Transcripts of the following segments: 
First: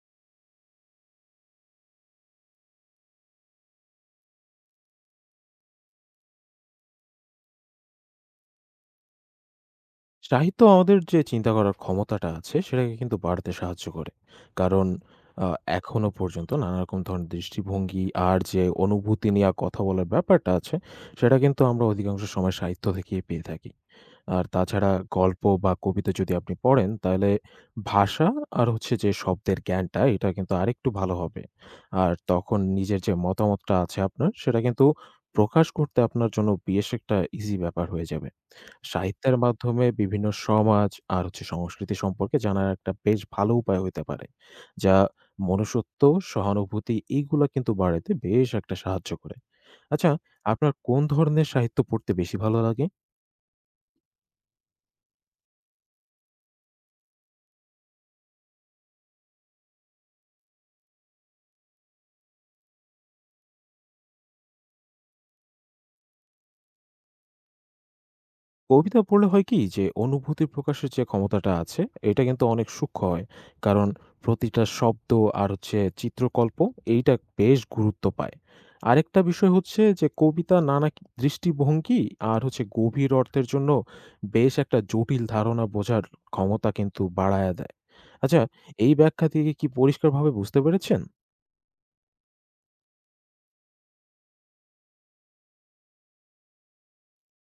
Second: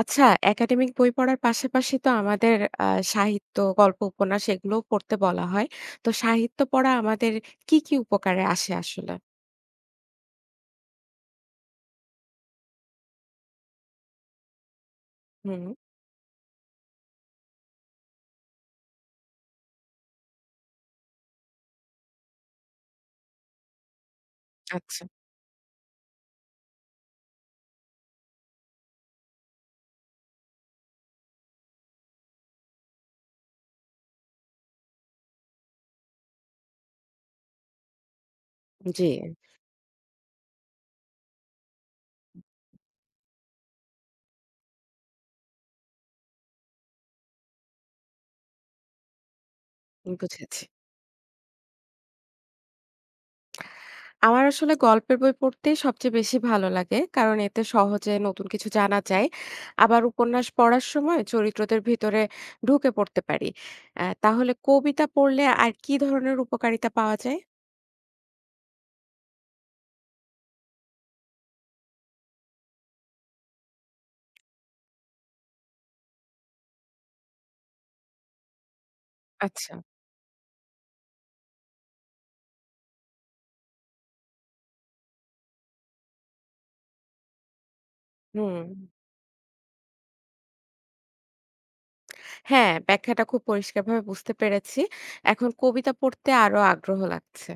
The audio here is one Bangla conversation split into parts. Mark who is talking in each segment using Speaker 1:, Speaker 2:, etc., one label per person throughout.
Speaker 1: আচ্ছা, একাডেমিক বই পড়ার পাশাপাশি তো আমাদের আ সাহিত্য, গল্প, উপন্যাস এগুলোও পড়তে বলা হয়। তো সাহিত্য পড়া আমাদের কি উপকারে আসে আসলে?
Speaker 2: সাহিত্য আমাদের যে চিন্তা করার ক্ষমতাটা আছে সেটাকে কিন্তু বাড়াতে সাহায্য করে। কারণ আ
Speaker 1: হুম।
Speaker 2: এখনো পর্যন্ত নানা রকম ধরনের দৃষ্টিভঙ্গি আর যে অনুভূতি নিয়ে কথা বলার ব্যাপারটা আছে সেটা কিন্তু আমরা অধিকাংশ সময় সাহিত্য থেকেই পেয়ে থাকি। আর তাছাড়া
Speaker 1: আচ্ছা,
Speaker 2: গল্প বা কবিতা যদি আপনি পড়েন তাহলে ভাষা আর হচ্ছে যে শব্দের জ্ঞানটা এটা কিন্তু আরেকটু ভালো হবে। আর তখন নিজের যে মতামতটা আছে আপনার সেটা কিন্তু প্রকাশ করতে আপনার জন্য বেশ একটা ইজি ব্যাপার হয়ে যাবে।
Speaker 1: জি,
Speaker 2: সাহিত্যের মাধ্যমে বিভিন্ন সমাজ আর হচ্ছে সংস্কৃতি সম্পর্কে জানার একটা বেশ ভালো উপায় হইতে পারে। যা মনুষ্যত্ব, সহানুভূতি এইগুলা কিন্তু বাড়াইতে বেশ একটা সাহায্য করে। আচ্ছা,
Speaker 1: বুঝেছি।
Speaker 2: আপনার কোন ধরনের সাহিত্য পড়তে বেশি ভালো লাগে?
Speaker 1: আমার আসলে গল্পের বই পড়তেই সবচেয়ে বেশি ভালো লাগে। কারণ এতে সহজে নতুন কিছু জানা যায়। আবার উপন্যাস পড়ার সময় চরিত্রদের ভিতরে ঢুকে পড়তে পারি। তাহলে কবিতা পড়লে আর কি ধরনের উপকারিতা পাওয়া যায়?
Speaker 2: কবিতা পড়লে হয় কি যে অনুভূতি প্রকাশের যে ক্ষমতাটা আছে এটা কিন্তু অনেক সূক্ষ্ম হয়। কারণ প্রতিটা শব্দ আর হচ্ছে চিত্রকল্প এইটা বেশ গুরুত্ব পায়। আরেকটা বিষয়
Speaker 1: আচ্ছা,
Speaker 2: হচ্ছে যে কবিতা নানা দৃষ্টিভঙ্গি আর হচ্ছে গভীর অর্থের জন্য বেশ একটা জটিল ধারণা বোঝার ক্ষমতা কিন্তু বাড়ায়া দেয়। আচ্ছা,
Speaker 1: হুম।
Speaker 2: এই ব্যাখ্যা থেকে কি পরিষ্কারভাবে বুঝতে পেরেছেন?
Speaker 1: হ্যাঁ, ব্যাখ্যাটা খুব পরিষ্কারভাবে বুঝতে পেরেছি। এখন কবিতা পড়তে আরো আগ্রহ লাগছে।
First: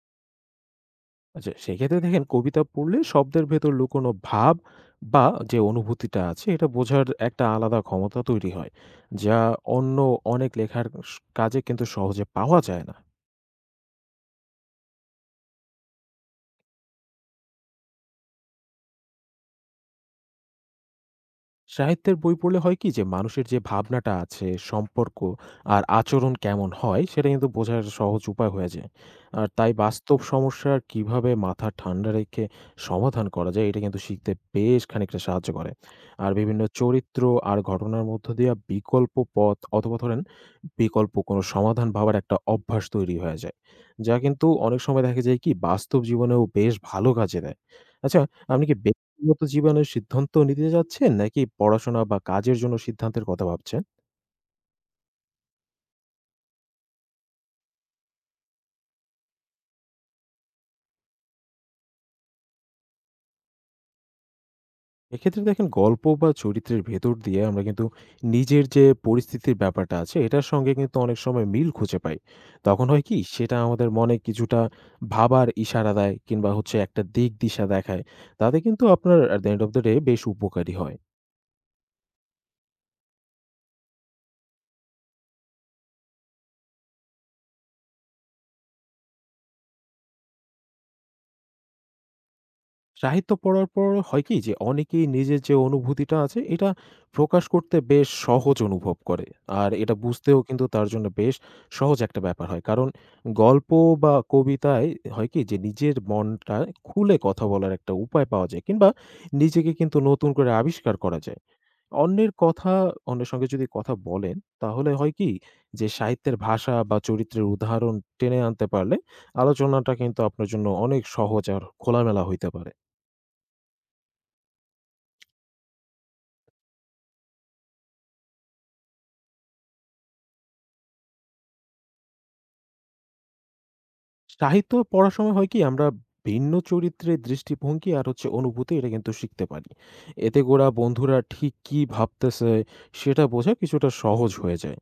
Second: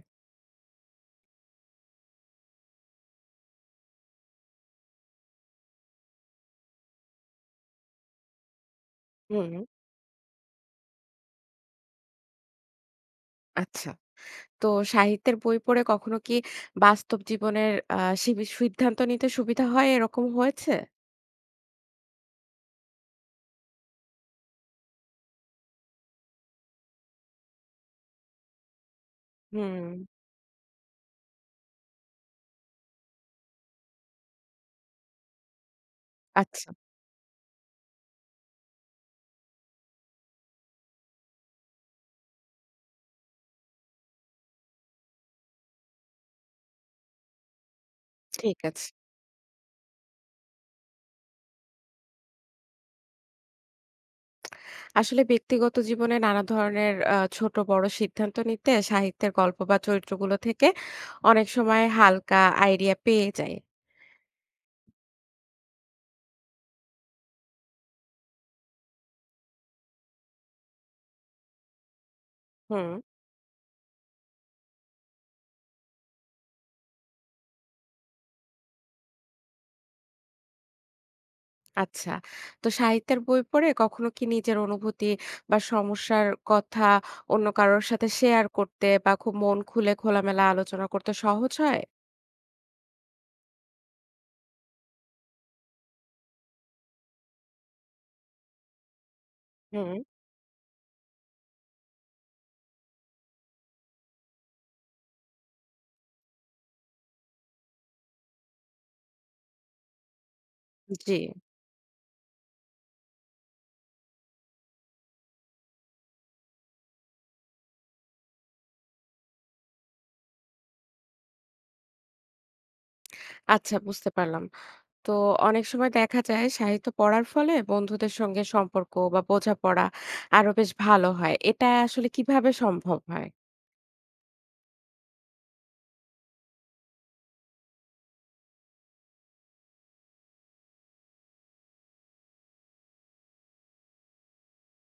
Speaker 2: আচ্ছা, সেক্ষেত্রে দেখেন কবিতা পড়লে শব্দের ভেতর লুকোনো ভাব বা যে অনুভূতিটা আছে এটা বোঝার একটা আলাদা ক্ষমতা তৈরি হয়, যা
Speaker 1: হুম,
Speaker 2: অন্য অনেক লেখার কাজে কিন্তু সহজে পাওয়া যায় না।
Speaker 1: আচ্ছা। তো সাহিত্যের বই পড়ে কখনো কি বাস্তব জীবনের সিবি সিদ্ধান্ত নিতে সুবিধা হয় এরকম হয়েছে?
Speaker 2: সাহিত্যের বই পড়লে হয় কি যে মানুষের যে ভাবনাটা আছে, সম্পর্ক আর আচরণ কেমন হয় সেটা কিন্তু বোঝার সহজ উপায় হয়ে যায়। আর তাই
Speaker 1: হুম,
Speaker 2: বাস্তব সমস্যার কিভাবে মাথা ঠান্ডা রেখে সমাধান করা যায় এটা কিন্তু শিখতে বেশ খানিকটা সাহায্য করে। আর বিভিন্ন
Speaker 1: আচ্ছা,
Speaker 2: চরিত্র আর ঘটনার মধ্য দিয়া বিকল্প পথ অথবা ধরেন বিকল্প কোনো সমাধান ভাবার একটা অভ্যাস তৈরি হয়ে যায়। যা কিন্তু অনেক সময় দেখা যায় কি বাস্তব জীবনেও বেশ ভালো কাজে দেয়। আচ্ছা,
Speaker 1: ঠিক
Speaker 2: আপনি কি
Speaker 1: আছে।
Speaker 2: ব্যক্তিগত জীবনের সিদ্ধান্ত নিতে যাচ্ছেন নাকি পড়াশোনা বা কাজের জন্য সিদ্ধান্তের কথা ভাবছেন?
Speaker 1: আসলে ব্যক্তিগত জীবনে নানা ধরনের ছোট বড় সিদ্ধান্ত নিতে সাহিত্যের গল্প বা চরিত্রগুলো থেকে অনেক সময় হালকা আইডিয়া পেয়ে যাই।
Speaker 2: এক্ষেত্রে দেখেন গল্প বা চরিত্রের ভেতর দিয়ে আমরা কিন্তু নিজের যে পরিস্থিতির ব্যাপারটা আছে এটার সঙ্গে কিন্তু অনেক সময় মিল খুঁজে পাই। তখন
Speaker 1: হুম।
Speaker 2: হয় কি সেটা আমাদের মনে কিছুটা ভাবার ইশারা দেয় কিংবা হচ্ছে একটা দিক দিশা দেখায়। তাতে কিন্তু আপনার at the end of the day বেশ উপকারী হয়।
Speaker 1: আচ্ছা। তো সাহিত্যের বই পড়ে কখনো কি নিজের অনুভূতি বা সমস্যার কথা অন্য কারোর সাথে শেয়ার করতে বা খুব মন খুলে খোলামেলা আলোচনা করতে সহজ হয়?
Speaker 2: সাহিত্য পড়ার পর হয় কি যে অনেকেই নিজের যে অনুভূতিটা আছে এটা প্রকাশ করতে বেশ সহজ অনুভব করে। আর এটা
Speaker 1: হুম।
Speaker 2: বুঝতেও কিন্তু তার জন্য বেশ সহজ একটা ব্যাপার হয়। কারণ গল্প বা কবিতায় হয় কি যে নিজের মনটা খুলে কথা বলার একটা উপায় পাওয়া যায় কিংবা নিজেকে কিন্তু নতুন করে আবিষ্কার
Speaker 1: জি।
Speaker 2: করা যায়। অন্যের কথা অন্যের সঙ্গে যদি কথা বলেন তাহলে হয় কি যে সাহিত্যের ভাষা বা চরিত্রের উদাহরণ টেনে আনতে পারলে আলোচনাটা কিন্তু আপনার জন্য অনেক সহজ আর খোলামেলা হইতে পারে।
Speaker 1: আচ্ছা বুঝতে পারলাম। তো অনেক সময় দেখা যায় সাহিত্য পড়ার ফলে বন্ধুদের সঙ্গে সম্পর্ক বা বোঝাপড়া আরো বেশ ভালো হয়। এটা আসলে কিভাবে সম্ভব হয়?
Speaker 2: সাহিত্য পড়ার সময় হয় কি আমরা ভিন্ন চরিত্রের দৃষ্টিভঙ্গি আর হচ্ছে অনুভূতি এটা কিন্তু শিখতে পারি। এতে গোরা বন্ধুরা ঠিক কী ভাবতেছে সেটা বোঝা কিছুটা সহজ হয়ে যায়।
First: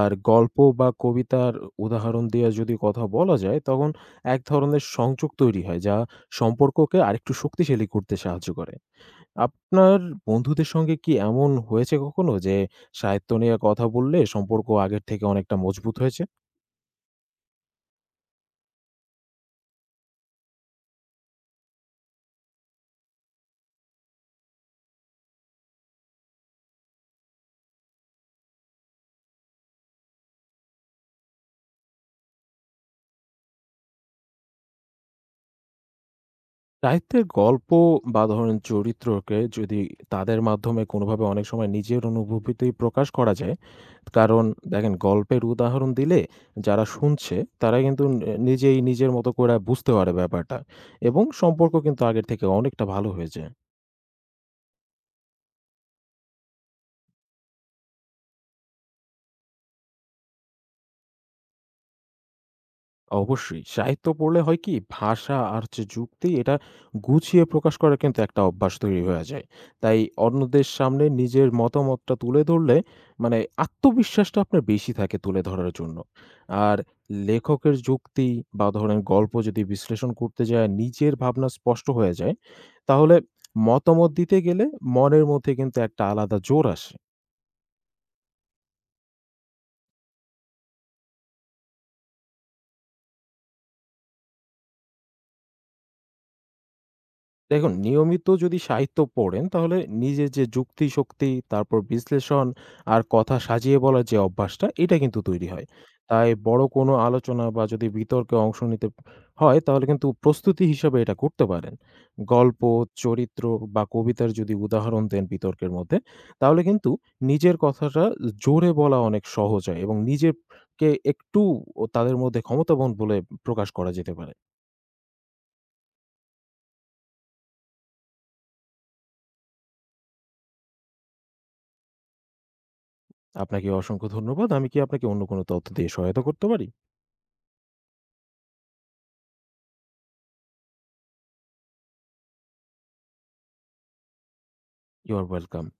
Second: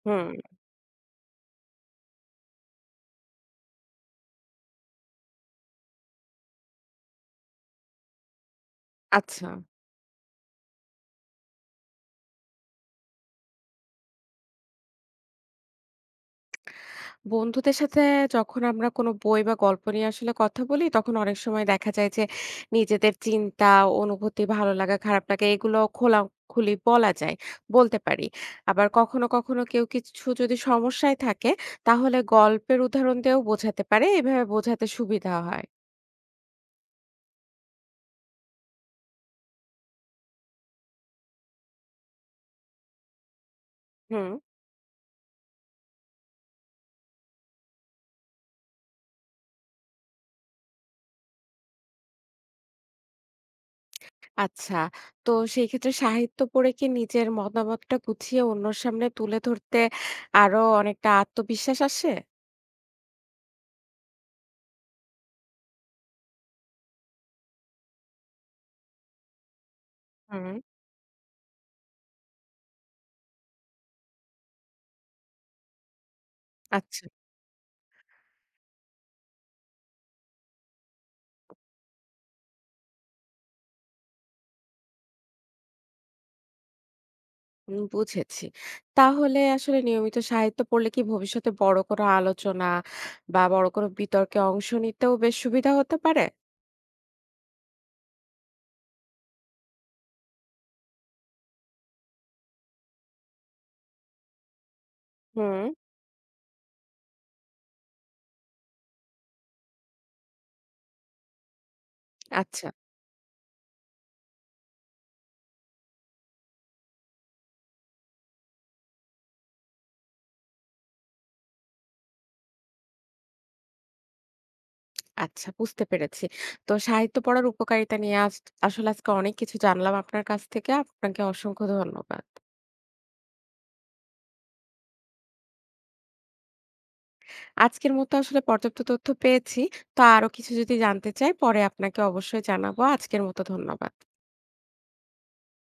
Speaker 2: আর
Speaker 1: হুম।
Speaker 2: গল্প বা কবিতার উদাহরণ দিয়ে যদি কথা বলা যায় তখন এক ধরনের সংযোগ তৈরি হয় যা সম্পর্ককে আরেকটু শক্তিশালী করতে সাহায্য করে।
Speaker 1: আচ্ছা।
Speaker 2: আপনার বন্ধুদের সঙ্গে কি এমন হয়েছে কখনো যে সাহিত্য নিয়ে কথা বললে সম্পর্ক আগের থেকে অনেকটা মজবুত হয়েছে?
Speaker 1: বন্ধুদের সাথে যখন আমরা কোনো বই বা গল্প নিয়ে আসলে কথা বলি তখন অনেক সময় দেখা যায় যে নিজেদের চিন্তা, অনুভূতি, ভালো লাগা, খারাপ লাগা এগুলো খোলাখুলি বলা যায়, বলতে পারি। আবার কখনো কখনো কেউ কিছু যদি সমস্যায় থাকে তাহলে গল্পের উদাহরণ দিয়েও বোঝাতে পারে, এভাবে বোঝাতে সুবিধা হয়।
Speaker 2: সাহিত্যের গল্প বা ধরেন চরিত্রকে যদি তাদের মাধ্যমে কোনোভাবে অনেক সময় নিজের অনুভূতি প্রকাশ করা যায়।
Speaker 1: হুম।
Speaker 2: কারণ দেখেন গল্পের উদাহরণ দিলে যারা শুনছে তারা কিন্তু নিজেই নিজের মতো করে বুঝতে পারে ব্যাপারটা এবং সম্পর্ক কিন্তু আগের থেকে অনেকটা ভালো হয়ে যায়।
Speaker 1: আচ্ছা, তো সেই ক্ষেত্রে সাহিত্য পড়ে কি নিজের মতামতটা গুছিয়ে অন্যর সামনে তুলে ধরতে আরো অনেকটা আত্মবিশ্বাস আসে?
Speaker 2: অবশ্যই। সাহিত্য পড়লে হয় কি ভাষা আর যে যুক্তি এটা গুছিয়ে প্রকাশ করার কিন্তু একটা অভ্যাস তৈরি হয়ে যায়। তাই
Speaker 1: হুম।
Speaker 2: অন্যদের সামনে নিজের মতামতটা তুলে ধরলে মানে আত্মবিশ্বাসটা আপনার বেশি থাকে তুলে ধরার জন্য। আর
Speaker 1: আচ্ছা।
Speaker 2: লেখকের যুক্তি বা ধরেন গল্প যদি বিশ্লেষণ করতে যায় নিজের ভাবনা স্পষ্ট হয়ে যায়, তাহলে মতামত দিতে গেলে মনের মধ্যে কিন্তু একটা আলাদা জোর আসে।
Speaker 1: বুঝেছি। তাহলে আসলে নিয়মিত সাহিত্য পড়লে কি ভবিষ্যতে বড় কোনো আলোচনা বা বড় কোনো বিতর্কে অংশ নিতেও বেশ সুবিধা হতে পারে?
Speaker 2: দেখুন নিয়মিত যদি সাহিত্য পড়েন তাহলে নিজের যে যুক্তি শক্তি তারপর বিশ্লেষণ আর কথা সাজিয়ে বলার যে অভ্যাসটা এটা কিন্তু তৈরি
Speaker 1: হুম।
Speaker 2: হয়। তাই বড় কোনো আলোচনা বা যদি বিতর্কে অংশ নিতে হয় তাহলে কিন্তু প্রস্তুতি হিসাবে এটা করতে পারেন। গল্প,
Speaker 1: আচ্ছা,
Speaker 2: চরিত্র বা কবিতার যদি উদাহরণ দেন বিতর্কের মধ্যে তাহলে কিন্তু নিজের কথাটা জোরে বলা অনেক সহজ হয় এবং নিজেরকে একটু তাদের মধ্যে ক্ষমতাবান বলে প্রকাশ করা যেতে পারে।
Speaker 1: আচ্ছা, বুঝতে পেরেছি। তো সাহিত্য পড়ার উপকারিতা নিয়ে আজ আসলে আজকে অনেক কিছু জানলাম আপনার কাছ থেকে। আপনাকে অসংখ্য ধন্যবাদ।
Speaker 2: আপনাকে অসংখ্য ধন্যবাদ। আমি কি আপনাকে অন্য কোনো তথ্য দিয়ে সহায়তা করতে পারি?
Speaker 1: আজকের মতো আসলে পর্যাপ্ত তথ্য পেয়েছি। তো আরো কিছু যদি জানতে চাই পরে আপনাকে অবশ্যই জানাবো। আজকের মতো ধন্যবাদ।
Speaker 2: You are welcome.